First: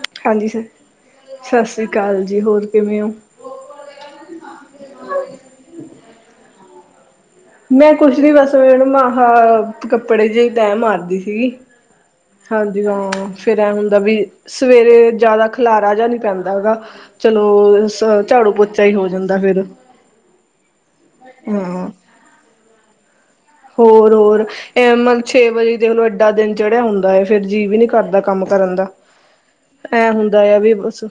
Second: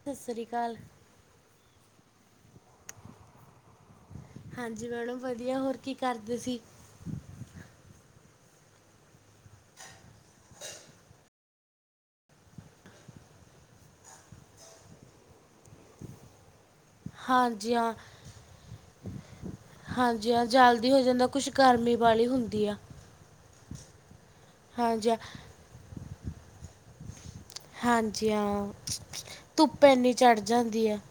ਸਤਿ ਸ੍ਰੀ ਹਾਂਜੀ, ਅਕਾਲ ਸਤਿ ਸ੍ਰੀ ਅਕਾਲ ਜੀ ਹੋਰ ਕਿਵੇਂ ਹੋ? ਹਾਂਜੀ, ਮੈਡਮ ਵਧੀਆ ਹੋਰ ਕੀ ਕਰਦੇ ਸੀ। ਮੈਂ ਕੁਛ ਨ ਬਸ ਮਨ ਮ ਕੱਪੜੇ ਜੇ ਤਹਿ ਮਾਰਦੀ ਸੀਗੀ। ਹਾਂਜੀ-ਹਾਂ, ਫੇਰ ਐ ਹੁੰਦਾ ਵੀ ਸਵੇਰੇ ਜ਼ਿਆਦਾ ਖਿਲਾਰਾ ਜਿ ਨਹੀਂ ਪੈਂਦਾ ਹੈਗਾ। ਚਲੋ, ਹਾਂਜੀ ਹਾਂ ਝਾੜੂ-ਪੋਚਾ ਹੀ ਹੋ ਜਾਂਦਾ ਫਿਰ। ਹਾਂਜੀ-ਹਾਂ, ਜਲਦੀ ਹੋ ਜਾਂਦਾ ਕੁਛ ਗਰਮੀ ਬੜੀ ਹੁੰਦੀ ਆ। ਹੋਰ-ਹੋਰ, ਟਾਈਮ ਹਾਂਜੀ ਹਾਂ ਨਾਲ ਛੇ ਵਜੇ ਦੇਖਲੋ ਏਡਾ ਦਿਨ ਚੜਿਆ ਹੁੰਦਾ। ਫਿਰ ਜੀਅ ਵੀ ਨੀ ਕਰਦਾ ਹਾਂਜੀ ਕੰਮ ਕਰਨ ਦਾ ਹਾਂ ਧੁੱਪ ਐ ਇੰਨੀ ਚੜ ਹੁੰਦਾ ਆ ਵੀ ਜਾਂਦੀ ਬੱਸ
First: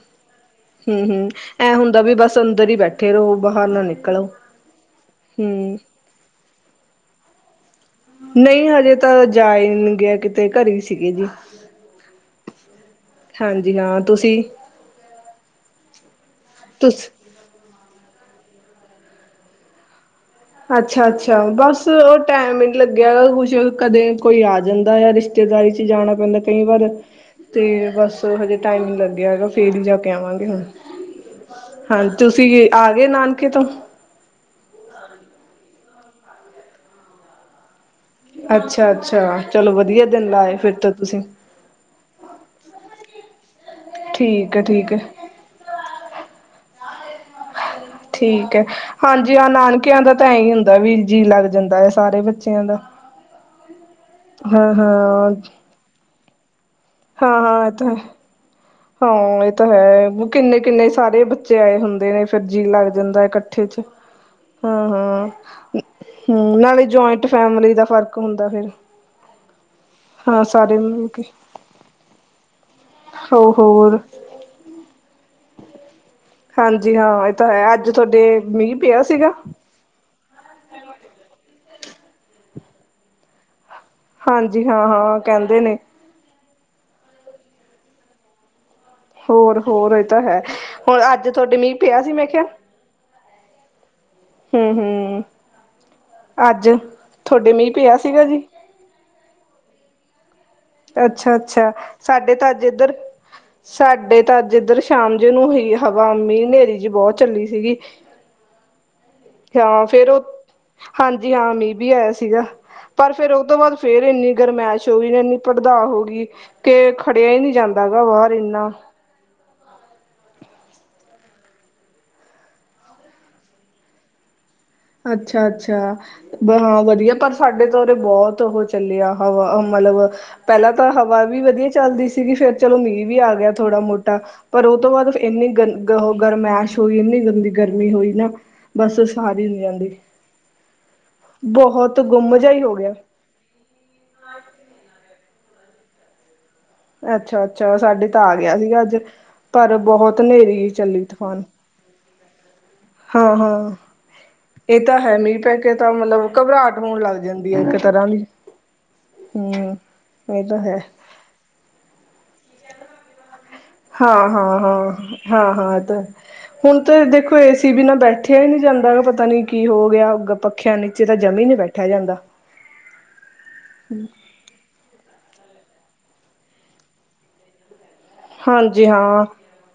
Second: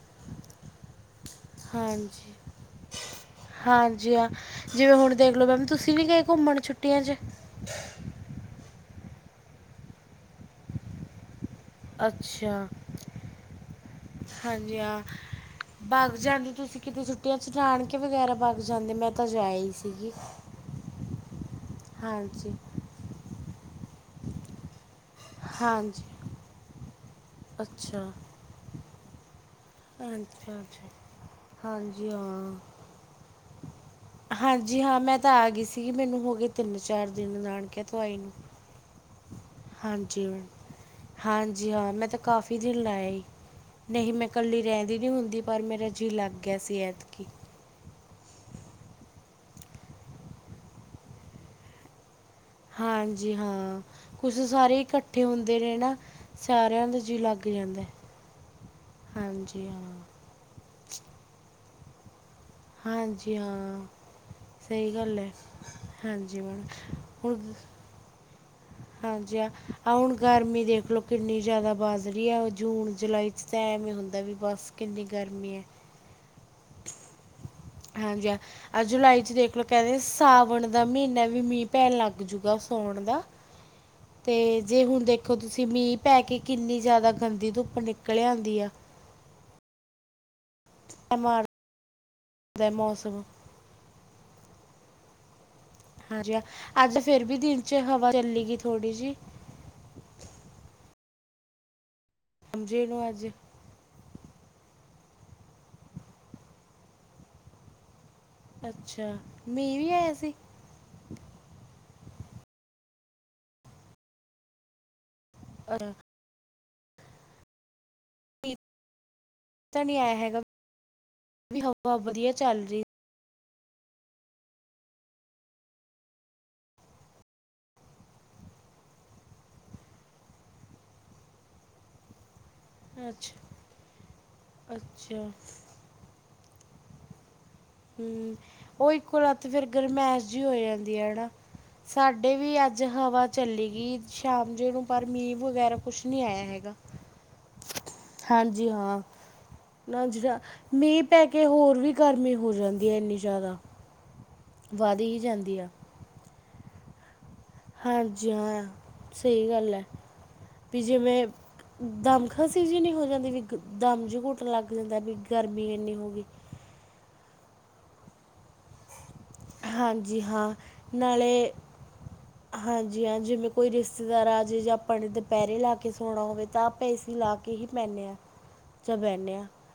ਹੂੰ-ਹੂੰ, ਐਂ ਹੁੰਦਾ ਵੀ ਹਾਂਜੀ ਬਸ ਅੰਦਰ ਹੀ ਬੈਠੇ ਰਹੋ ਬਾਹਰ ਨਾ ਹਾਂਜੀ ਨਿਕਲੋ। ਹਾਂ ਜਿਵੇਂ ਹੁਣ ਦੇਖਲੋ ਮੈਮ ਹੂੰ ਤੁਸੀਂ ਵੀ ਗਏ ਘੁੰਮਣ ਛੁੱਟੀਆਂ ਚ। ਨਹੀਂ, ਹਜੇ ਤਾਂ ਜਾ ਹੀ ਗਿਆ ਕਿਤੇ, ਘਰੇ ਸੀਗੇ ਜੀ। ਅੱਛਾ, ਹਾਂਜੀ ਹਾਂ ਤੁਸੀਂ ਹਾਂਜੀ ਹਾਂ। ਬਾਰ ਜਾਨ ਦੀ ਤੁਸੀਂ ਕਿਤੀ ਤੁਸ ਛੁੱ ਅਸੀ ਨਾਨਕੇ ਵਗੈਰਾ ਜਾਂਦੇ ਮੈਂ ਤਾਂ ਜਾਇ ਹੀ ਸੀਗੀ। ਅੱਛਾ-ਅੱਛਾ, ਬਸ ਉਹ ਹਾਂਜੀ ਟੈਮ ਹੀ ਨੀ ਲੱਗਿਆ ਕੁਛ ਕਦੇ ਕੋਈ ਆ ਜਾਂਦਾ ਰਿਸ਼ ਰਿਸ਼ਤੇਦਾਰੀ ਚ ਹਾਂਜੀ ਜਾਣਾ ਪੈਂਦਾ ਕਈ ਵਾਰ, ਤੇ ਅੱਛਾ ਬਸ ਹਜੇ ਟਾਈਮ ਨੀ ਲੱਗਿਆ ਹੈਗਾ। ਫੇਰ ਹੀ ਜਾਕੇ ਆਵਾਂਗੇ ਅੱਛਾ ਹੁਣ, ਅੱਛਾ ਹਾਂਜੀ ਤੁਸੀਂ ਆ ਗਏ ਨਾਨਕੇ ਤੋ। ਹਾਂਜੀ ਹਾਂ ਮੈਂ ਤਾਂ ਆ ਗਈ ਸੀਗੀ ਮੈਨੂੰ ਹੋ ਗਏ ਤਿੰਨ-ਚਾਰ ਦਿਨ ਨਾਨਕਿਆ ਤੋਂ ਆਈ ਨੂੰ। ਅੱਛਾ, ਅੱਛਾ, ਚਲੋ ਵਦੀਆ ਦਿਨ ਲਾਏ ਫਿਰ ਤੋਂ ਤੁਸੀਂ ਜੀ ਹਾਂ ਮੈਂ ਤਾਂ ਕਾਫੀ ਦਿਨ ਲਾ ਆਈ। ਠੀਕ ਐ ਠੀਕ ਐ। ਹੁੰਦੀ ਪਰ ਮੇਰਾ ਜੀਅ ਲੱਗ ਗਿਆ ਸੀ ਐਤਕੀ। ਠੀਕ ਐ, ਹਾਂਜੀ ਹਾਂ, ਨਾਨਕਿਆਂ ਦਾ ਤਾਂ ਐ ਈ ਹੁੰਦਾ ਵੀ ਜੀਅ ਲੱਗ ਜਾਂਦਾ ਐ ਸਾਰੇ ਬੱਚਿਆਂ ਦਾ। ਹਾਂਜੀ ਹਾਂ, ਕੁਛ ਹਾਂ ਸਾਰੇ ਇਕੱਠੇ ਹਾਂ ਹੁੰਦੇ ਨੇ ਨਾ ਸਾਰਿਆਂ ਦੇ ਹਾਂ, ਹਾਂ ਐ ਤਾਂ ਹੈ, ਹਾਂ ਐ ਤਾਂ ਹਾਂਜੀ ਹਾਂ ਹੈ ਬੁ ਕਿੰਨੇਂ-ਕਿੰਨੇ ਸਾਰੇ ਬੱਚੇ ਆਏ ਹੁੰਦੇ ਨੇ ਫਿਰ ਜੀਅ ਲੱਗ ਜਾਂਦਾ ਹਾਂਜੀ ਇਕੱਠੇ ਚ। ਹਾਂ ਸਹੀ ਗੱਲ ਹਾਂ-ਹਾਂ, ਹੈ ਹਾਂਜੀ ਹੂੰ, ਮੈਮ ਨਾਲੇ ਜੌਇੰਟ ਹੁਣ ਫੈਮਲੀ ਦਾ ਫ਼ਰਕ ਹੁੰਦਾ ਫਿਰ। ਹਾਂਜੀ ਹਾਂ। ਆ ਹੁਣ ਹਾਂ ਗਰਮੀ ਸਾਰੇ ਦੇਖ ਲਓ ਮਿਲ ਕੇ ਕਿੰਨੀ ਜ਼ੈਦਾ ਬਾਜ਼ ਰੀ ਐ ਜੂਨ- ਜੁਲਾਈ ਹੋ ਸੈ ਨੀ ਹੋਰ ਹੁੰਦਾ ਵੀ ਬਸ। ਕਿੰਨੀ ਗਰਮੀ ਐ। ਹਾਂਜੀ ਹਾਂ ਐ ਤਾਂ ਹੈ ਅੱਜ ਤੁਆਡੇ ਮੀਂ ਪਿਆ ਸੀਗਾ। ਕੈਂਦੇ ਸਾਵਣ ਦਾ ਮਹੀਨਾ ਵੀ ਮੀਂ ਪੈਣ ਲੱਗ ਜੂਗਾ ਸੌਉਣ ਦਾ। ਤੇ ਹਾਂਜੀ ਜੇ ਹੁਣ ਹਾਂ-ਹਾਂ ਦੇਖੋ ਕਹਿੰਦੇ ਤੁਸੀਂ ਨੇ ਮੀਂਹ ਪੈ ਕੇ ਕਿੰਨੀ ਜ਼ੈਦਾ ਗੰਦੀ ਧੁੱਪ ਨਿਕਲ ਆਂਦੀ ਆ। ਹੋਰ-ਹੋਰ ਏ ਤਾਂ ਹੈ, ਹੁਣ ਅੱਜ ਤੁਆਡੇ ਮੀਂਹ ਪਿਆ ਸੀ ਮੈਂ ਕਿਆ। ਤੇ ਮੌਸਮ ਹੂੰ, ਹੂੰ। ਹਾਂਜੀ ਹਾਂ, ਅੱਜ ਫੇਰ ਵੀ ਦਿਨ ਮੀਂਹ ਚ ਪਿਆ ਹਵਾ ਸੀਗਾ ਜੀ ਚੱਲੀ ਗੀ ਥੋੜ੍ਹੀ ਜੀ ਅੱਛਾ-ਅੱਛਾ ਸਾਡੇ ਤਾਂ ਅੱਜ ਸਮਝੇ ਇੱਧਰ ਨੂੰ ਅੱਜ ਸਾਡੇ ਤਾਂ ਅੱਜ ਇੱਧਰ ਸ਼ਾਮ ਜੀ ਨੂੰ ਹੀ ਹਵਾ ਮੀਂ ਹਨੇਰੀ ਜੀ ਬੌਤ ਚੱਲੀ ਸੀਗੀ ਅੱਛਾ ਮੀਂਹ ਹਾਂ, ਵੀ ਫੇਰ ਆਇਆ ਓ ਸੀ ਹਾਂਜੀ ਹਾਂ ਮੀਂਹ ਵੀ ਆਇਆ ਸੀਗਾ ਪਰ ਫੇਰ ਓ ਤੋਂ ਬਾਦ ਫੇਰ ਇੰਨੀ ਗਰਮੈਸ਼ ਹੋਈ [unintelligible] ਅੱਛਾ ਹੋ ਗਈ ਕੇ ਖੜਿਆ ਈ ਨਈ ਜਾਂਦਾ ਹੈਗਾ ਬਾਹਰ ਇੰਨਾ। ਪਤਾ ਨੀ ਐ ਹੈਗਾ ਹਵਾ ਵਦੀਆ ਚੱਲ ਦੇ। ਅੱਛਾ-ਅੱਛਾ। ਹਾਂ ਵਦੀਆ ਪਰ ਸਾਡੇ ਤਾਂ ਓਰੇ ਬੌਤ ਓਹ ਚੱਲਿਆ ਹਵਾਂ ਵ ਮਤਲਬ ਪੈਲਾਂ ਤਾਂ ਹਵਾ ਵੀ ਵਦੀਆ ਚੱਲਦੀ ਸੀਗੀ ਫਿਰ ਚਲੋ ਮੀਂ ਵੀ ਆ ਅੱਛਾ ਗਿਆ ਥੋੜਾ ਮੋਟਾ ਪਰ ਓ ਤੋਂ ਬਾਦ ਅੱਛਾ ਇੰਨੀ ਗੰ ਗਰਮੈਸ਼ ਹੋਈ ਇੰਨੀ ਗੰਦੀ ਗਰਮੀ ਹੋਈ ਨਾ ਬਸ ਸਾ ਤੇ ਫਿਰ ਗਰਮੈਸ਼ ਜੀ ਹੋ ਜਾਂਦੀ ਐਨਾ, ਬਹੁਤ ਸਾਡੇ ਗੁੰਮ ਜਿਹਾ ਵੀ ਹੀ ਹੋ ਅੱਜ ਗਿਆ ਹਵਾ ਚੱਲੀ ਗਈ ਸ਼ਾਮ ਜੇ ਨੂੰ ਪਰ ਮੀਂਹ ਵਗੈਰਾ ਕੁਛ ਨਈ ਆਇਆ ਹੈਗਾ। ਅੱਛਾ, ਅੱਛਾ ਸਾਡੇ ਤਾਂ ਆ ਗਿਆ ਹਾਂਜੀ ਸੀਗਾ ਅੱਜ ਹਾਂ, ਪਰ ਨਾ ਜੀ ਬਹੁਤ ਜਾ ਹਨੇਰੀ ਮੀਂਹ ਚੱਲੀ ਪੈ ਕੇ ਹੋਰ ਵੀ ਗਰਮੀ ਹੋ ਜਾਂਦੀ। ਹੈ ਇੰਨੀ ਜ਼ਿਆਦਾ ਹਾਂ-ਹਾਂ, ਏ ਤਾਂ ਵੱਧ ਹੈ ਹੀ ਮੀਂਹ ਪੈ ਜਾਂਦੀ ਆ ਕੇ ਤਾਂ ਮਤਲਬ ਘਬਰਾਟ ਹੋਣ ਲੱਗ ਜਾਂਦੀ ਐ ਇੱਕ ਤਰ੍ਹਾਂ ਦੀ। ਸਈ ਗੱਲ ਐ, ਹਮ ਇਹ ਤਾਂ ਹੈ ਵੀ ਜਿਵੇਂ ਦਮ ਖਾਂਸੀ ਜੀ ਨਈ ਹੋ ਜਾਂਦੀ ਵੀ। ਕ ਦਮ ਜ ਹਾਂ ਘੁੱਟ ਹਾਂ ਲੱਗ ਹਾਂ ਜਾਂਦਾ ਵੀ ਹਾਂ ਗਰਮੀ ਹਾਂ ਇਹ ਇੰਨੀ ਤਾਂ ਹੋ ਗਈ। ਹੁਣ ਤੇ ਦੇਖੋ ਏ ਸੀ ਵੀ ਨਾ ਬੈ ਠਿਆ ਈ ਨੀ ਜਾਂਦਾ ਪਤਾ ਨੀ ਕੀ ਹੋ ਗਿਆ, ਹਾਂਜੀ ਹਾਂ ਪੱਖਿਆ ਨੀਚੇ ਤਾਂ ਜਮਾ ਈ ਨਾਲੇ ਨੀ ਬੈਠਿਆ ਜਾਂਦਾ। ਹਾਂਜੀ ਹਾਂ ਜਿਵੇਂ ਕੋਈ ਰਿਸ਼ਤੇਦਾਰ ਆ ਜੇ ਜਾਂ ਆਪਣੇ ਦ ਪਹਿਰੇ ਲਾ ਕੇ ਸੋਣਾ ਹੋਵੇ ਤਾਂ ਆਪਾਂ ਏਸੀ ਲਾ ਕੇ ਹੀ ਪੈਨੇ ਆ। ਹਾਂਜੀ ਹਾਂ,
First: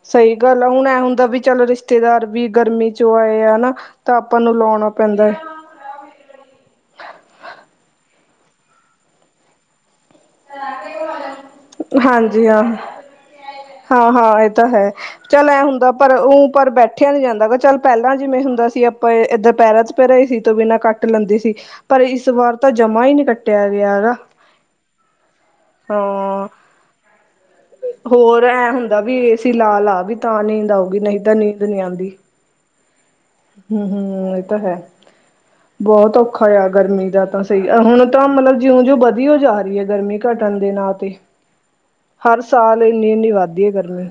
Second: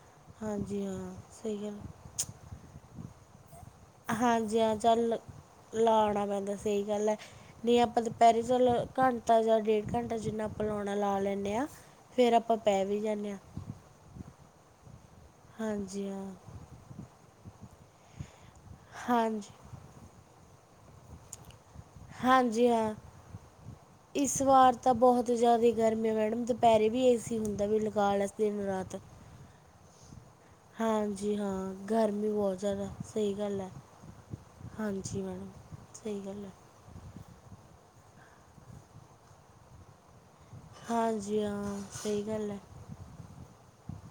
ਸਈ ਗੱਲ ਆ ਹਾਂਜੀ ਹੁਣ ਐ ਹਾਂ ਹੁੰਦਾ ਵੀ ਸਹੀ ਚੱਲ ਗੱਲ ਰਿਸ਼ਤੇਦਾਰ ਵੀ ਗਰਮੀ ਚੋਂ ਆਏ ਆ ਨਾ ਤਾਂ ਆਪਾਂ ਨੂੰ ਹਾਂਜੀ ਹਾਂ ਲਾਉਣਾ ਚੱਲ ਪੈਂਦਾ। ਲਾਉਣਾ ਪੈਂਦਾ ਸਈ ਗੱਲ ਐ, ਨਈ ਆਪਾਂ ਦੁਪਹਿਰੀ ਚਲ ਘੰਟਾ ਜਾਂ ਡੇਢ ਘੰਟਾ ਜਿੰਨਾ ਆਪਾਂ ਲਾਉਣਾ ਲਾ ਲੈਨੇ ਆ ਫੇਰ ਆਪਾਂ ਪੈ ਵੀ ਜਾਨੇ ਆ। ਹਾਂ-ਹਾਂ ਏ ਤਾਂ ਹੈ ਚੱਲ ਐ ਹੁੰਦਾ ਹਾਂਜੀ ਪਰ ਹਾਂ ਓ ਪਰ ਬੈਠਿਆ ਨੀ ਜਾਂਦਾ ਗਾ ਚੱਲ ਪੈਲਾਂ ਜਿਵੇਂ ਹੁੰਦਾ ਸੀ ਆਪਾਂ ਹਾਂਜੀ ਇੱਧਰ ਪੈਰਾਂ ਚ ਪੈ ਰਹੇ ਏਸੀ ਤੋਂ ਬਿਨਾਂ ਕਾ ਟ ਲੈਂਦੇ ਸੀ ਪਰ ਇਸ ਵਾਰ ਹਾਂਜੀ ਤਾਂ ਹਾਂ ਜਮਾ ਈ ਨਈ ਕੱਟਿਆ ਗਿਆ ਹੈਗਾ। ਇਸ ਵਾਰ ਤਾਂ ਬਹੁਤ ਜ਼ਿਆਦਾ ਗਰਮੀ ਆ ਮੈਡਮ ਹਾਂ ਦੁਪਹਿਰੇ ਵੀ ਏ ਸੀ ਹੁੰਦਾ ਵੀ ਲਗਾ ਲ ਇਸ ਦਿਨ ਰਾਤ ਫਿਲਹਾਲ ਵੀ ਤਾਂ ਨ ਹਾਂਜੀ, ਹਾਂ ਗਰਮੀ ਬੋਤ ਜਾਦਾ। ਹੂੰ, ਹੂੰ ਏਤਾਂ ਹੈ, ਮੈਡਮ ਬੋਤ ਸਹੀ ਗੱਲ ਔਖਾ ਹੈ ਯਾ। ਗਰਮੀ ਦਾ ਤਾਂ ਸਹੀ, ਏ ਹੁਨ ਤਾਂ ਮਤਲਬ ਜਿਉਂ-ਜਿਉ ਵਧੀ ਔ ਜਾ ਰਈ ਏ ਗਰਮੀ। ਘਟਨ ਦੇ ਨਾਂ ਤੇ, ਹਾਂਜੀ ਹਾਂ ਸਹੀ ਹਰ ਗੱਲ ਹੈ ਸਾਲ ਇੰਨੀ- ਇੰਨੀ ਵਾਧਦੀ ਏ ਗਰਮੀ,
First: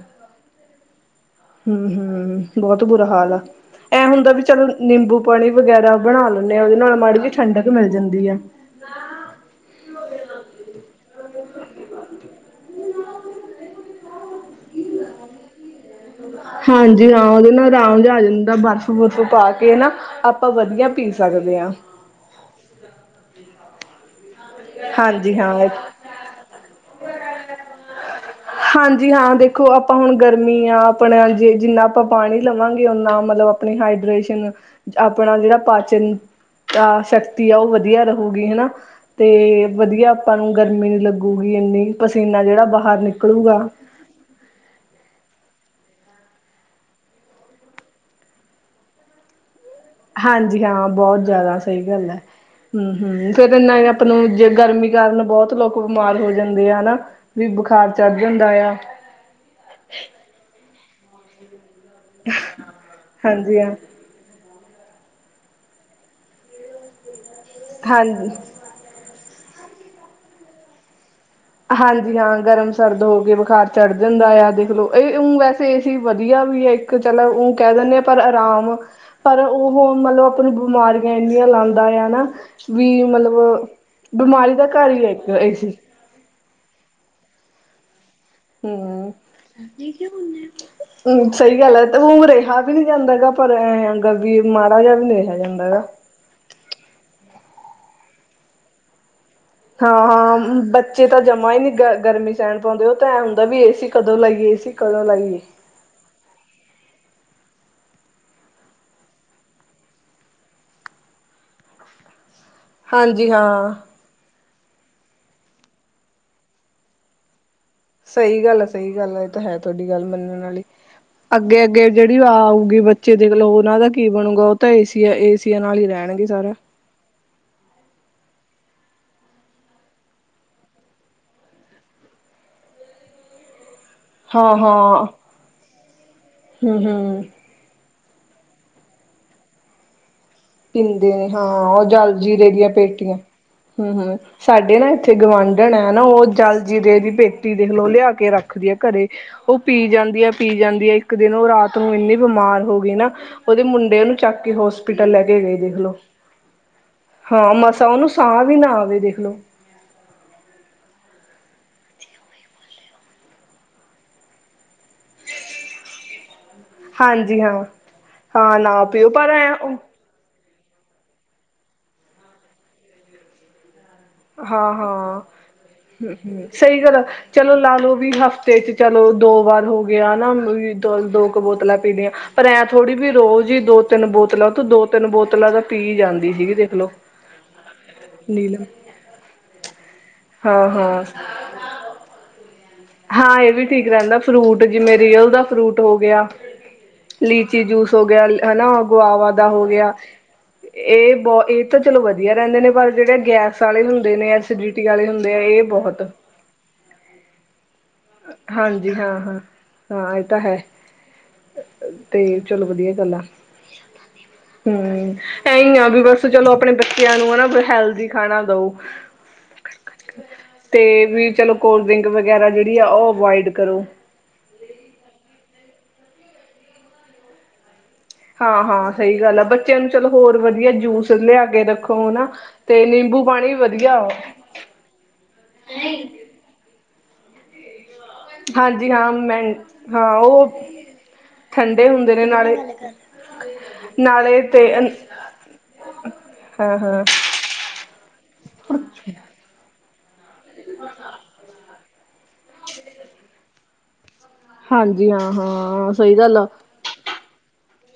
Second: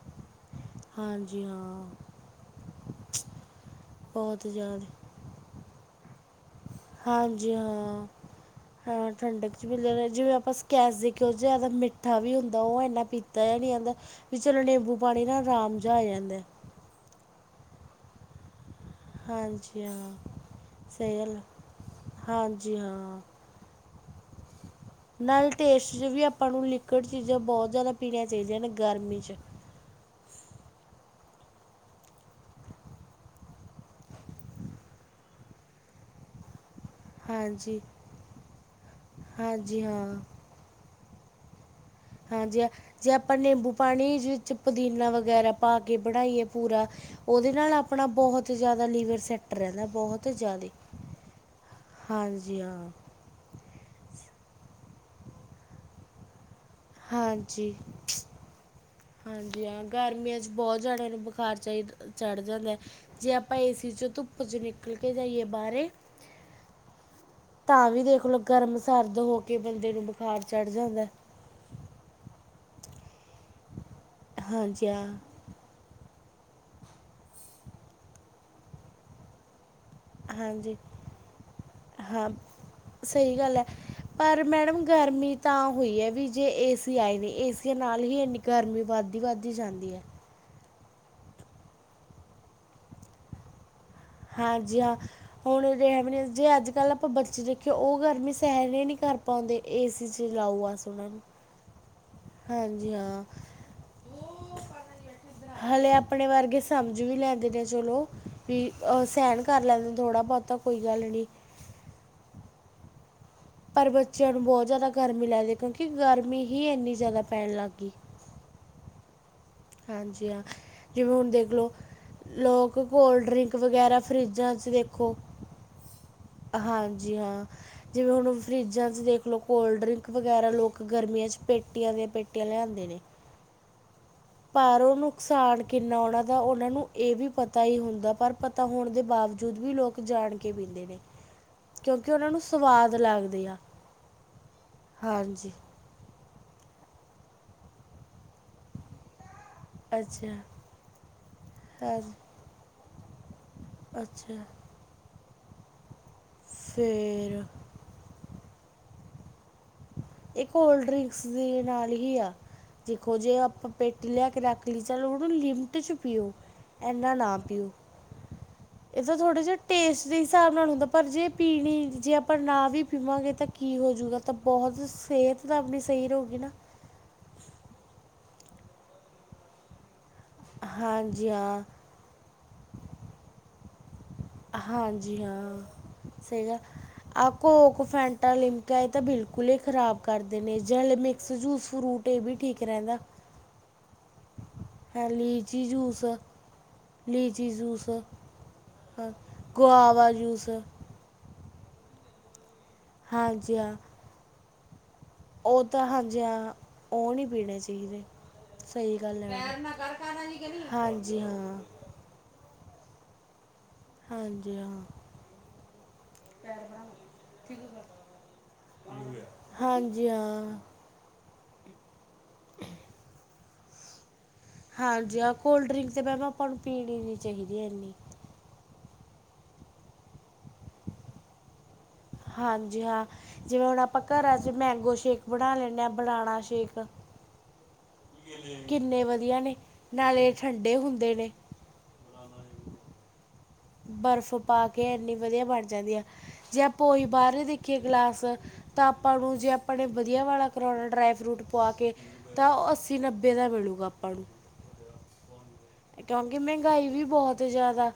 ਹਾਂਜੀ ਹਾਂ ਹੂੰ-ਹੂੰ ਬੋਤ ਬੁਰਾ ਹਾਲ ਆ। ਏ ਹੁੰਦੈ ਵੀ, ਬਹੁਤ ਚਲੋ ਜ਼ਿਆਦਾ ਨਿੰਬੂ-ਪਾਣੀ ਵਗੈਰਾ ਬਣਾ ਲਨੇ ਆ, ਔਦੇ ਨਾਲ ਮਾੜੀ ਜਿ ਹਾਂਜੀ ਠੰਡਕ ਮਿਲ ਹਾਂ ਜਾਂਦੀ ਏ। ਠੰਡਕ [unintelligible] ਜਿਵੇਂ ਅਪਾਂ [unintelligible] ਜਾਦਾ ਮਿੱਠਾ ਵੀ ਹੁੰਦਾ ਔ ਏਨਾ ਪੀਤਾ ਯਾ ਨੀ ਜਾਂਦਾ। ਵੀ ਚਲੋ ਨਿੰਬੂ- ਪਾਣੀ ਨਾ ਅਰਾਮ। ਹਾਂਜੀ ਹਾਂ, ਔਦੇ ਨਾਲ ਰਾਮ ਜਾ ਆ ਜਾਂਦਾ ਬਾਸ। ਤੋਂ ਪਾ ਕੇ ਹਾਂਜੀ ਨਾ ਹਾਂ ਆਪਾਂ ਵਧੀਆ ਪੀ ਸਹੀ ਗੱਲ ਹੈ ਸਕਦੇ ਹਾਂ ਹਾਂਜੀ ਹਾਂ ਹਾਂ ਹਾਂਜੀ ਨਾਲ ਟੇਸਟ ' ਵੀ ਆਪਾਂ ਨੂੰ ਲੀਕਵੋਡ ਚੀਜ਼ਾਂ ਬਹੁਤ ਜ਼ਿਆਦਾ ਪੀਣੀਆਂ ਦ ਨੇ ਹਾਂਜੀ ਗਰਮੀ ' ਹਾਂ ਦੇਖੋ ਆਪਾਂ ਹੁਣ ਗਰਮੀ ਆ ਆਪਣਾ ਜੇ ਜਿੰਨਾ ਆਪਾਂ ਪਾਣੀ ਲਵਾਂਗੇ ਓਨਾ ਮਤਲਬ ਆਪਣੀ ਹਾਈਡਰੇੇਸ਼ਨ ਆਪਣਾ ਜਿਹੜਾ ਪਾਚਨ ਅ ਸ਼ਕਤੀ ਆ ਉਹ ਹਾਂਜੀ ਵਧੀਆ ਰਹੇਗੀ ਹਨਾ ਤੇ ਹਾਂਜੀ ਵਧੀਆ ਹਾਂ ਆਪਾਂ ਨੂੰ ਗਰਮੀ ਨੀ ਲੱਗੂਗੀ ਇੰਨੀ ਪਸੀਨਾ ਹਾਂਜੀ ਜਿਹੜਾ ਬਾਹਰ ਜੇ ਆਪਾਂ ਨਿਕਲੂਗਾ। ਨਿੰਬੂ ਪਾਣੀ ਚ 'ਚ ਪੁਦੀਨਾ ਵਗੈਰਾ ਪਾ ਕੇ ਬਣਾਈਏ ਪੂਰਾ ਉਹਦੇ ਨਾਲ ਆਪਣਾ ਬਹੁਤ ਜ਼ਿਆਦਾ ਲੀਵਰ ਸੈਟਰ ਰਹਿੰਦਾ ਬਹੁਤ ਹਾਂਜੀ ਜ਼ਿਆਦਾ ਹਾਂ ਬਹੁਤ ਜਿਆਦਾ ਸਹੀ ਗੱਲ ਹੈ ਹਾਂਜੀ ਹਾਂ ਹਮ ਹਮ [unintelligible] ਜੇ ਗਰਮੀ ਕਾਰਨ ਬੋਤ ਲੋਕ ਬਮਾਰ ਹੋ ਜਾਂਦੇ ਆ ਨਾ, ਵੀ ਹਾਂਜੀ ਬੁਖਾਰ ਚ ਹੁੰਦਾ ਹਾਂਜੀ, ਹਾਂ, ਗਰਮੀਆਂ ਚ ਬੋਤ ਜਾਦਾ ਬੁਖਾਰ ਚਾਈ ਚਾੜ ਜਾਂਦੈ, ਜੇ ਅਪਾਂ ਹਾਂਜੀ ਹਾਂ ਏਸੀ ਚ ਧੁੱਪ ਕੁਝ ਨਿਕਲ ਕੇ ਜਾਈਏ ਬਾਰੇ। ਤਾਂ ਵੀ ਹਾਂਜੀ। ਦੇਖਲੋ, ਗਰਮ-ਸਰਦ ਹੋ ਕੇ ਬੰਦੇ ਨੂੰ ਬੁਖਾਰ ਚੜ ਜਾਂਦਾ। ਹਾਂਜੀ ਹਾਂ, ਗਰਮ-ਸਰਦ ਹੋ ਕੇ ਬੁਖਾਰ ਚਾੜ੍ਹ ਜਾਂਦਾ ਯਾ, ਹਾਂਜੀ ਦੇਖਲੋ ਹਾਂ ਇਹ ਉਹ ਵੈਸੇ ਏਸੀ [unintelligible] ਵਧੀਆ ਵੀ ਆ, ਇੱਕ ਚਲ ਉ ਕੈ ਦਨੇਆ ਪਰ ਅਰਾਮ। ਪਰ ਉਹੋ ਮਤਲਬ, ਅਪਨੀ ਹਾਂਜੀ ਬਮਾਰੀਆਂ ਏਨੀਆਂ ਲਾਂਦਾ ਯਾ ਨਾ, ਹਾਂ ਵੀ ਸਹੀ ਗੱਲ ਹੈ ਮਤਲਬ ਪਰ ਬਿਮਾਰੀ ਦਾ ਮੈਡਮ, ਘਰ ਹੀ ਹੈ ਇੱਕ ਗਰਮੀ ਤਾਂ ਏਸੀ ਹੋਈ ਏ ਵੀ। ਜੇ ਏਸੀ ਆਏ ਨੇ, ਏਸੀਆਂ ਨਾਲ ਹੀ ਏਨੀ ਗਰਮੀ ਵਾਦੀ- ਵਾਦੀ ਜਾਂਦੀ ਏ। ਸਈ ਗਲ ਏ, ਤੇ ਉ ਰੇਹਾ ਵੀ ਨੀ ਜਾਂਦਾ ਹੇਗਾ। [unintelligible] ਪਰ ਇਹ ਹੈਗਾ ਹਾਂਜੀ ਹਾਂ, ਹੁਣ [unintelligible] ਜੇ ਅੱਜ ਕੱਲ ਅਪਾਂ ਬੱਚੇ ਦੇਖੇ, ਔ ਗਰਮੀ ਸੈਨ ਹੀ ਨੀ ਕਰ ਪਾਉਂਦੇ। ਏ ਹਾਂ ਸੀ 'ਚ ਹਾਂ, ਲਾਓ ਬਸ ਬੱਚੇ ਉਹਨਾਂ ਤਾਂ ਨੂੰ ਜਮਾਂ ਈ ਨੀ ਗ-ਗਰਮੀ ਪਾਉਂਦੇ, ਹਾਂਜੀ ਔ ਤਾਂ ਐਂ ਹਾਂ ਹੁੰਦਾ ਵੀ ਏਸੀ ਕਦੋਂ ਲਾਈਏ, ਏਸੀ ਕਦੋਂ ਲਾਈਏ। ਹਲੇੇ ਆਪਣੇ ਵਰਗੇ ਸਮਝ ਵੀ ਲੈਂਦੇ ਨੇ ਚਲੋ, ਵੀ ਸੈਨ ਕਾਰ ਲੈਂਦੇ ਨੇ ਥੋੜ੍ਹਾ- ਬੌਤਾ। ਕੋਈ ਗਲ ਨੀ। ਹਾਂਜੀ ਹਾਂ। ਪਰ ਬੱਚਿਆਂ ਨੂੰ ਬੋਤ ਜਾਦਾ ਗਰਮੀ ਲਾਗਦੀ, ਕਿਉਂਕਿ ਗਰਮੀ ਹੀ ਏਨੀ ਜਾਦਾ ਪੈਣ ਲਾੱਗ ਗੀ। ਸਈ ਗੱਲ ਏ, ਸਈ ਗੱਲ ਏ। ਹੈ ਤੁਹਾਡੀ ਗੱਲ ਹਾਂਜੀ ਹਾਂ ਮੰਨਣ ਵਾਲੀ, ਜਿਵੇਂ ਹੁਣ ਦੇਖ ਲਓ ਅੱਗੇ-ਅੱਗੇ ਜੇੜੀ ਵਾ ਆਊਗੀ ਲੋਕ ਬੱਚੇ ਕੋਲਡ ਦੇਖਲੋ ਡਰਿੰਕ ਔਨਾ ਦਾ ਵਗੈਰਾ ਕੀ ਬਣੂਗਾ। ਫਰਿੱਜਾਂ ਤਾਂ 'ਚ ਦੇਖੋ ਏਸੀ-ਏਸਿਆ ਨਾਲ ਹੀ ਰੈਣਗੇ ਸਾਰੇ। ਹਾਂਜੀ ਹਾਂ ਜਿਵੇਂ ਹੁਣ ਫਰਿੱਜਾਂ 'ਚ ਦੇਖ ਲੋ, ਕੋਲਡ-ਡਰਿੰਕ ਵਗੈਰਾ ਲੋਕ ਗਰਮੀਆਂ 'ਚ ਪੇਟੀਆਂ ਦਿਆਂ ਪੇਟ [unintelligible] ਲਿਆਨਦੇ ਨੇ। ਪਰ ਔ ਹਾਂ-ਹਾਂ ਨੁਕਸਾਨ ਕਿੰਨਾ ਔਨਾਂ ਦਾ, ਔਨਾਂ ਨੂੰ ਇਹ ਹੂੰ-ਹੂੰ ਵੀ ਪਤ ਤਾਈ ਹੁੰਦਾ, ਪਰ ਪਤਾ ਹੋਣ ਦੇ ਬਾਵਜੂਦ ਵੀ ਲੋਕ ਜਾਣਕੇ ਪੀਂਦੇ ਨੇ, ਹਾਂ ਉਹ ਕਿਉਂਕਿ ਜਲ ਔਨਾਂ ਨੂੰ ਜੀਰੇ ਦੀਆਂ ਸਵਾਦ ਪੇਟੀਆਂ ਲਗਦੇ ਆ। ਹੂੰ -ਹੂੰ ਸਾਡੇ ਨਾ ਏਥੇ ਹਾਂਜੀ ਗਵਾਂਢਣ ਏ, ਨਾ ਔ ਜਾਲਜੀਰੇ ਦੀ ਪੇਟੀ, ਦੇ ਗਲੋਲੇ ਆਕੇ ਰਾੱਖ ਖਰੇ ਆ ਘਰੇ, ਔ ਪੀ ਜਾਂਦੀ ਏ, ਅੱਛਾ ਪੀ ਜਾਂਦੀ ਏ, ਇੱਕ ਦਿਨ, ਔ ਰਾਤ ਨੂੰ ਹਾਂਜੀ ਇੰਨੀ ਬਿਮਾਰ ਹੋ ਗੀ ਨਾ। ਉਹਦੇ ਮੁੰਡੇ ਉਨੂੰ ਚੱਕ ਅੱਛਾ ਕੇ ਹੋ ਹੋਸਪਿਟਲ, ਲੈ ਕੇ ਗਏ ਦੇਖਲੋ, ਫਿਰ ਹਾਂ ਮਸਾਂ ਉਹਨੂੰ ਸਾਹ ਵੀ, ਨਾ ਆਵੇ ਦੇਖਲੋ। ਇਹ ਕੋਲਡ ਡ੍ਰਿੰਕਸ, ਦੇ ਨਾਲ ਹੀ ਆ। ਦੇਖੋ ਜੀ, ਆਪਾਂ ਪੇਟੀ ਲਿਆ ਕੇ ਰਖ ਲੀ, ਚਲੋ ਓਨੁ ਲਿਮਟ ਚ ਪੀਓ। ਇੰਨਾ ਨਾ ਹਾਂਜੀ ਹਾਂ ਪੀਓ, ਹਾਂ ਨਾ ਪੀਓ ਇਹਦਾ ਪਰ ਥੋੜ੍ਹਾ ਐ ਜਿਹੇਹਾ ਟੇਸਟ ਜੇ ਹਿਸਾਬ ਨਾਲ ਹੁੰਦਾ, ਪਰ ਜੇ ਪੀਣੀ ਜੇ, ਆਪਾਂ ਨਾ ਵੀ ਪੀਵਾਂਗੇ ਤਾਂ ਕੀ ਹੋਜੂਗਾ। ਤਾਂ ਹਾਂ ਬਹੁਤ ਹਾਂ ਸਿਹਤ ਤਾਂ, ਆਪਣੀ ਸਹੀ ਰਹੂਗੀ ਨਾ। ਸਹੀ ਗੱਲ ਏ। ਚਲੋ, ਲਾ -ਲੋ ਵੀ ਹਫ਼ਤੇ ਚ ਚਲੋ ਦੋ ਵਾਰ ਹੋ। ਵਿਆਹ ਨਾ ਵੀ ਦੋ-ਦੋ ਹਾਂਜੀ ਕ ਹਾਂ ਬੋਤਲਾਂ ਪੀਣੀਆਂ, ਪਰ ਐਂ ਥੋੜ੍ਹੀ ਵੀ ਰੋਜ਼ ਹੀ ਦੋ-ਤਿੰਨ ਬੋਤ ਹਾਂਜੀ ਹਾਂ ਸਹੀ ਸੀਗੀ ਗੱਲ, ਦੇਖਲੋ ਆ ਕੋੋਕ, ਫੈਂਟਾ, ਨੀਲਮ ਲਿਮਕਾ ਤਾਂ, ਬਿਲਕੁਲ ਇ ਖ਼ਰਾਬ ਕਰਦੇ ਨੇ, ਹਾਂ ਜਲ ਹਾਂ ਮਿਕਸ-ਜੂਸ, ਫਰੂਟ ਏ ਵੀ ਠੀਕ ਰੈਨਦਾ। ਹਾਂ, ਏ ਵੀ ਠੀਕ ਰਹਿਦਾ, ਫਰੂਟ ਜਿਵੇਂ ਰੀਅਲ ਦਾ ਲੀਚੀ ਫਰੂਟ ਹੋ ਜੂਸ ਗਿਆ। ਲੀਚੀ ਜੂਸ ਹੋ ਗਿਆ, ਹਨਾ ਹਾਂ ਗੁਆਵਾ ਦਾ ਹੋ ਗਿਆ। ਗੁਆਵਾ ਜੂਸ ਏ ਤਾਂ ਚਲੋ ਵਧੀਆ ਰਿਹਦੇ ਨੇ, ਪਰ ਜੇੜੇ ਗੈਸ ਆਲੇ ਹੁੰਦੇ ਨੇ ਐਸੀਡਿਟੀ ਆਲੇ ਹੁੰ ਔ ਤਾਂ ਹਾਂਜੀ ਹਾਂ, ਔ ਨੀ ਪੀਣੇ ਚਾਈਦੇ। ਹਾਂਜੀ ਸਈ ਹਾਂ ਗਾੱਲ ਏ, ਹਾਂ ਹਾਂ ਇਹ ਤਾਂ ਹੈ ਹਾਂਜੀ ਹਾਂ। ਤੇ ਚਲੋ ਵਧੀਆ ਗਾੱਲ ਆ। ਹਾਂਜੀ ਹਾਂ। ਏਈ ਆ ਵੀ ਬਾਸ, ਚਲੋ ਅਪਣੇ ਬੱਚਿਆਂ ਨੂੰ ਹਨਾ ਹੈਲਦੀ ਖਾਣਾ ਦੳ। ਹਾਂਜੀ ਹਾਂ ਤੇ ਵੀ ਚਲੋ, ਕੋਲਡ ਡਰਿੰਕ ਵਗੈਰਾ, ਜਿਹੜੀ ਆ ਉਹ ਅਵੋਇਡ ਕਰੋ। ਹਾਂਜੀ, ਆਹ ਕੋਲਡ ਡਰਿੰਕ ਤਾਂ, ਮੈ ਕਹਾ ਆਪਾਂ ਨੂੰ ਪੀਣੀ ਨਹੀਂ, ਚਾਹੀਦੀ ਇਨੀ। ਹਾਂ, ਹਾਂ ਸਹੀ ਗੱਲ ਆ, ਬੱਚਿਆਂ ਨੂੰ ਚਲੋ ਹੋਰ ਵਧੀਆ ਜੂਸ, ਲਿਆ ਕੇ ਰੱਖੋ। ਉਹ ਨਾ, ਹਾਂਜੀ ਤੇ ਹਾਂ ਨਿੰਬੂ ਪਾਣੀ ਜਿਵੇਂ ਹੁਣ ਵਧੀਆ ਆਪਾਂ ਘਰਾਂ 'ਚ ਮੈਂਗੋ ਸ਼ੇਕ ਬਣਾ ਲੈਂਦੇ ਆ ਬਨਾਣਾ ਸ਼ੇਕ ਹਾਂਜੀ ਕਿੰਨੇ ਹਾਂ ਵਧੀਆ ਨੇ ਮੰਨਟ ਹਾਂ ਨਾਲੇ ਉਹ ਠੰਡੇ ਹੁੰਦੇ ਨੇ ਠੰਡੇ ਹੁੰਦੇ ਨੇ ਨਾਲੇ ਬਰਫ਼ ਨਾਲੇ ਪਾ ਤੇ ਕੇ, ਇੰਨੀ ਵਧੀਆ ਬਣ ਜਾਂਦੀ ਆ, ਜੇ ਹਾਂ-ਹਾਂ ਆਪਈ ਬਾਹਰ ਦੇ ਇੱਕੀ ਗਲਾਸ, ਤਾਂ ਆਪਾਂ ਨੂੰ ਜੇ ਆਪਾਂ ਨੇ ਵਧੀਆ ਵਾਲਾ ਕਰਵਾਉਣਾ, ਡਰਾਈ ਫਰੂਟ ਪਵਾ ਕੇ। ਤਾਂ ਉਹ, ਅੱਸੀ -ਨੱਬੇ ਦਾ ਮਿਲੇਗਾ ਆਪਾਂ ਨੂੰ। ਹਾਂਜੀ ਹਾਂ, ਹਾਂ। ਕਿਉਂਕਿ, ਮਹਿੰਗਾਈ ਵੀ ਬਹੁਤ ਜ਼ਿਆਦਾ।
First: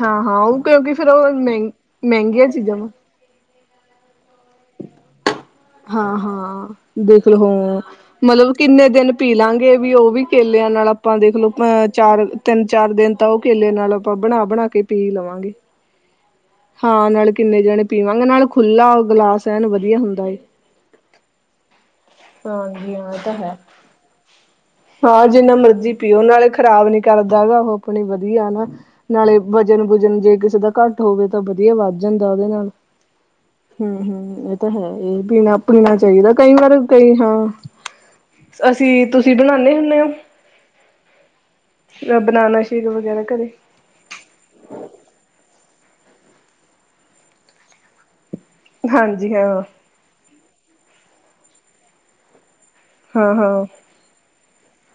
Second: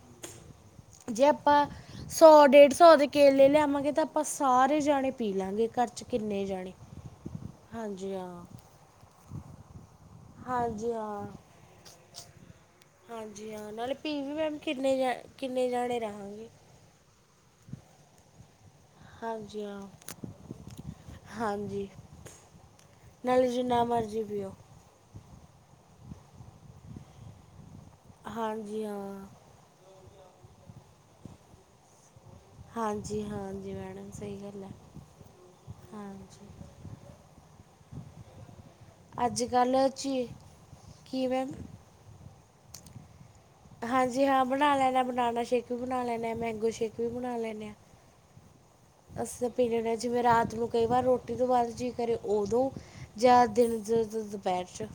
ਹਾਂ, ਹਾਂ ਉਹ ਕਿਉਂਕਿ, ਫੇਰ ਜੇ ਉਹ ਆਪਾਂ ਮਹਿੰ ਮਹਿੰਗੀਆਂ ਚੀਜ਼ਾਂ ਵਾ। ਦੇ ਕੇਲੇ ਲਿਆਵਾਂਗੇ, ਤਾਂ ਆਪਾਂ ਸਾਰੇ ਜਾਣੇ ਪੀ ਲਾਂਗੇ, ਘਰ ਚ ਕਿੰਨੇ ਜਾਣੇ। ਹਾਂ-ਹਾਂ ਦੇਖਲੋ ਹਾਂ ਹਾਂਜੀ ਹਾਂ ਮਤਲਬ, ਕਿੰਨੇ ਦਿਨ ਪੀ ਲਾਂਗੇ ਵੀ ਉਹ ਵੀ, ਕੇਲਿਆਂ ਨਾਲ ਹਾਂਜੀ ਆਪਾਂ ਹਾਂ ਦੇਖਲੋ। ਅ ਚਾਰ ਤਿੰਨ- ਚਾਰ ਦਿਨ ਤਾਂ ਉਹ ਹਾਂਜੀ ਕੇਲੇ ਹਾਂ ਨਾਲ ਨਾਲੇ ਆਪਾਂ ਪੀ ਵੀ ਬਣਾ- ਮੈਮ -ਬਣਾ ਕੇ ਕਿੰਨੇ ਪੀ ਜਾ- ਲਵਾਂਗੇ। ਕਿੰਨੇ ਜਾਣੇ ਰਹਾਂਗੇ ਹਾਂ ਨਾਲੇ, ਕਿੰਨੇ ਜਾਣੇ ਪੀਵਾਂਗੇ, ਨਾਲ ਖੁੱਲਾ ਗਲਾਸ ਹਾਂਜੀ ਐਨ ਹਾਂ ਵਧੀਆ ਹੁੰਦਾ ਏ। ਹਾਂਜੀ, ਹਾਂਜੀ ਹਾਂ ਇਹ ਤਾਂ ਨਾਲੇ ਹੈ। ਜਿੰਨਾ ਮਰਜ਼ੀ ਪੀਓ। ਹਾਂ ਜਿੰਨਾ ਮਰਜ਼ੀ ਪੀਓ, ਨਾਲੇ ਖ਼ਰਾਬ ਨੀ ਕਰਦਾ ਹੈਗਾ, ਉਹ ਆਪਣੀ ਵਧੀਆ ਨਾ ਹਾਂਜੀ ਹਾਂ ਨਾਲੇ। ਵਜਨ- ਵੂਜਨ ਜੇ ਕਿਸੇ ਦਾ ਘੱਟ ਹੋਵੇ। ਤਾਂ ਵਧੀਆ ਵੱਧ ਜਾਂਦਾ, ਉਹਦੇ ਨਾਲ ਹਾਂਜੀ ਹਾਂਜੀ ਹਮ, ਮੈਡਮ ਸਹੀ ਹਮ ਇਹ ਗੱਲ ਤਾਂ ਹੈ। ਇਹ ਪੀਣਾ -ਪੀਣਾ ਚਾਹੀਦਾ ਹਾਂਜੀ ਕਈ ਵਾਰ ਕਈ ਹਾਂ। ਅਸੀਂ, ਤੁਸੀਂ ਅੱਜ ਬਣਾਉਦੇ ਕੱਲ੍ਹ ਹੁੰਦੇ ਹੋ? ਚੀ ਕੀ ਮੈਮ ਬਨਾਨਾ ਸ਼ੇਕ, ਵਗੈਰਾ ਘਰੇ ਹਾਂਜੀ ਹਾਂ, ਬਣਾ ਲੈਣਾ ਹਾਂ, ਬਨਾਨਾ ਸ਼ੇਕ ਵੀ ਬਣਾ ਲੈਦੇ ਹਾਂ, ਮੈਂਗੋ ਸ਼ੇਕ ਵੀ ਬਣਾ ਲੈਂਦੇ ਹਾਂ। ਹਾਂਜੀ ਅਸੀਂ ਤਾਂ, ਹਾਂ ਪੀ ਜਿਵੇਂ, ਰਾਤ ਨੂੰ ਕਈ ਵਾਰ ਰੋਟੀ ਤੋਂ, ਬਾਅਦ ਜੀ ਕਰੇ ਓਦੋ। ਹਾਂ ਜਾਂ, ਹਾਂ ਦਿਨ ਦੁਪਹਿਰ ਚ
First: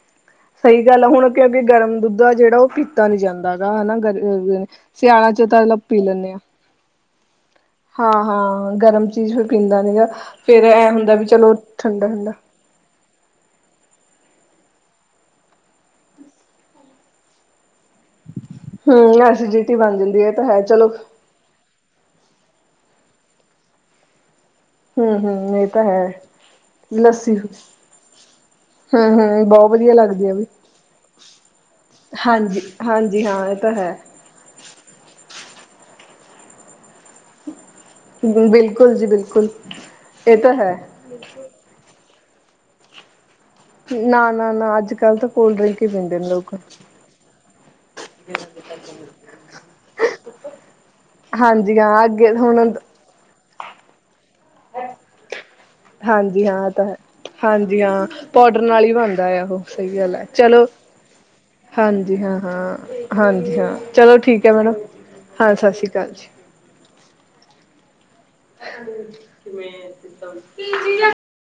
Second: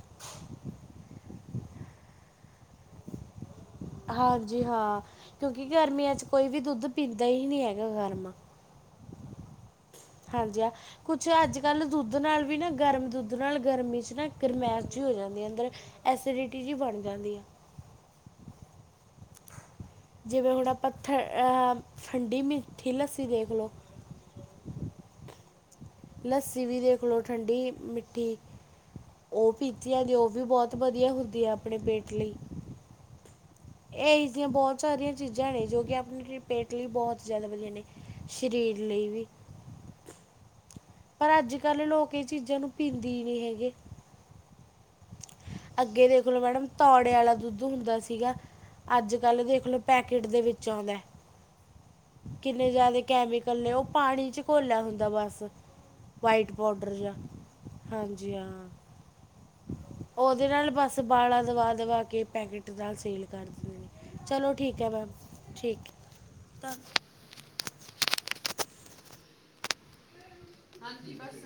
ਸਹੀ ਗੱਲ ਆ, ਹੁਣ ਕਿ ਅਗੇ ਗਰਮ ਦੁੱਧ ਆ ਜਿਹੜਾ, ਉਹ ਪੀਤਾ ਨੀ ਜਾਂਦਾ। ਹਨਾ ਹਾਂਜੀ ਗਰਮੀ, ਹਾਂ ਸਿਆਲਾ ਚ ਕਿਉਂਕਿ ਤਾਂ ਪੀ ਗਰਮੀਆਂ 'ਚ ਲੈਂਣੇ ਆਂ। ਕੋਈ ਵੀ ਦੁੱਧ ਪੀਂਦਾ ਹੀ ਨਹੀਂ ਹੈਗਾ ਹਾਂ-, ਹਾ ਗਰਮ ਹਾਂ। ਹੁਣ ਗਰਮ ਚੀਜ਼ ਫਿਰ ਪੀਂਦਾ ਨੀ ਨਾ। ਹਾਂਜੀ ਆ। ਕੁਛ ਅੱਜ ਕਲ੍ਹ ਦੁੱਧ ਠੰਡਾ ਨਾਲ ਵੀ ਨਾ ਗਰਮ ਦੁੱਧ ਉਹ ਨਾਲ ਗਰਮੀ 'ਚ ਨਾ ਗਰਮੈਸ਼ ਜਿਹੀ ਹੋ ਜਾਂਦੀ ਆ ਅੰਦਰ, ਐਸੀਡਿਟੀ ਜਿਹੀ ਬਣ ਜਾਂਦੀ ਆ। ਹੂੰਮ ਐਸੀਡਿਟੀ ਬਣ ਜਾਂਦੀ। ਹੈ ਇਹ ਤਾਂ ਜਿਵੇਂ ਹੈ ਹੁਣ ਚਲੋ ਆਪਾਂ ਥ ਠੰਡੀ ਮਿੱਠੀ ਲੱਸੀ ਦੇਖ ਲਓ। ਹੂੰ ਹੂੰ ਇਹ ਤਾਂ ਹੈ ਲੱਸੀ ਵੀ ਦੇਖ ਲਓ, ਲੱਸੀ ਠੰਡੀ ਮਿੱਠੀ‌ ਹਮ ਹਮ ਉਹ ਬਹੁਤ ਵਧੀਆ ਪੀਤੀਆਂ ਦੀ ਲੱਗਦੀ ਉਹ ਆ ਵੀ ਬਹੁਤ ਵਧੀਆ ਹੁੰਦੀ ਆ ਆਪਣੇ ਪੇਟ ਲਈ। ਹਾਂਜੀ ਹਾਂਜੀ ਹਾਂ ਇਹ ਤਾਂ ਹੈ। ਇਹ ਜੀਆਂ ਬਹੁਤ ਸਾਰੀਆਂ ਚੀਜ਼ਾਂ ਨੇ, ਜੋ ਕਿ ਆਪਣੀ ਪੇਟ ਲਈ ਬਹੁਤ ਜ਼ਿਆਦਾ ਵਧੀਆ ਨੇ। ਸਰੀਰ ਬਿਲਕੁਲ ਜੀ, ਲਈ ਵੀ ਬਿਲਕੁਲ, ਇਹ ਤਾਂ ਹੈ। ਪਰ ਅੱਜ ਕੱਲ ਲੋਕ ਇਹ ਚੀਜ਼ਾਂ ਨੂੰ ਪੀਂਦੇ ਹੀ ਨਹੀਂ ਹੈਗੇ। ਨਾ, ਨਾ, ਨਾ ਅੱਜ ਕੱਲ੍ਹ ਤਾਂ ਕੋਲਡ ਡਰਿੰਕ ਹੀ ਪੀਂਦੇ ਨੇ ਲੋਕ ਪਹਿਲਾਂ ਵਾਲਾ ਦੁੱਧ ਹੁੰਦਾ ਸੀਗਾ, ਅੱਜ ਕੱਲ ਦੇਖ ਲੋ ਪੈਕਟ ਦੇ ਵਿੱਚ ਆਉਂਦਾ। ਹਾਂਜੀ ਹਾਂ ਅੱਗੇ ਹੁਣ ਕਿੰਨੇ ਜ਼ਿਆਦਾ ਕੈਮੀਕਲ ਨੇ, ਉਹ ਪਾਣੀ ਚ ਘੋਲਿਆ ਹੁੰਦਾ ਬਸ। ਹਾਂਜੀ ਵਾਈਟ ਹਾਂ ਆ ਤਾਂ ਪਾਊਡਰ ਹੈ। ਜਾਂ ਹਾਂਜੀ ਹਾਂ ਹਾਂਜੀ ਪਾਉਡਰ ਹਾਂ ਨਾਲ ਹੀ ਬਣਦਾ ਆ ਉਹੋ। ਸਹੀ ਗੱਲ ਹੈ, ਉਹਦੇ ਚਲੋ ਨਾਲ ਬਸ ਬਾਲਾ ਦਵਾ ਦਵਾ ਹਾਂਜੀ ਕੇ ਹਾਂ, ਪੈਕਟ ਹਾਂ ਨਾਲ ਸੀਲ ਕਰ ਹਾਂਜੀ ਹਾਂ। ਦਿੰਦੇ ਨੇ ਚਲੋ ਠੀਕ ਹੈ ਮੈਡਮ, ਹਾਂ ਸਤਿ ਸ਼੍ਰੀ ਅਕਾਲ ਜੀ। ਤਾਂ [unintelligible] ਹਾਂਜੀ ਬਸ।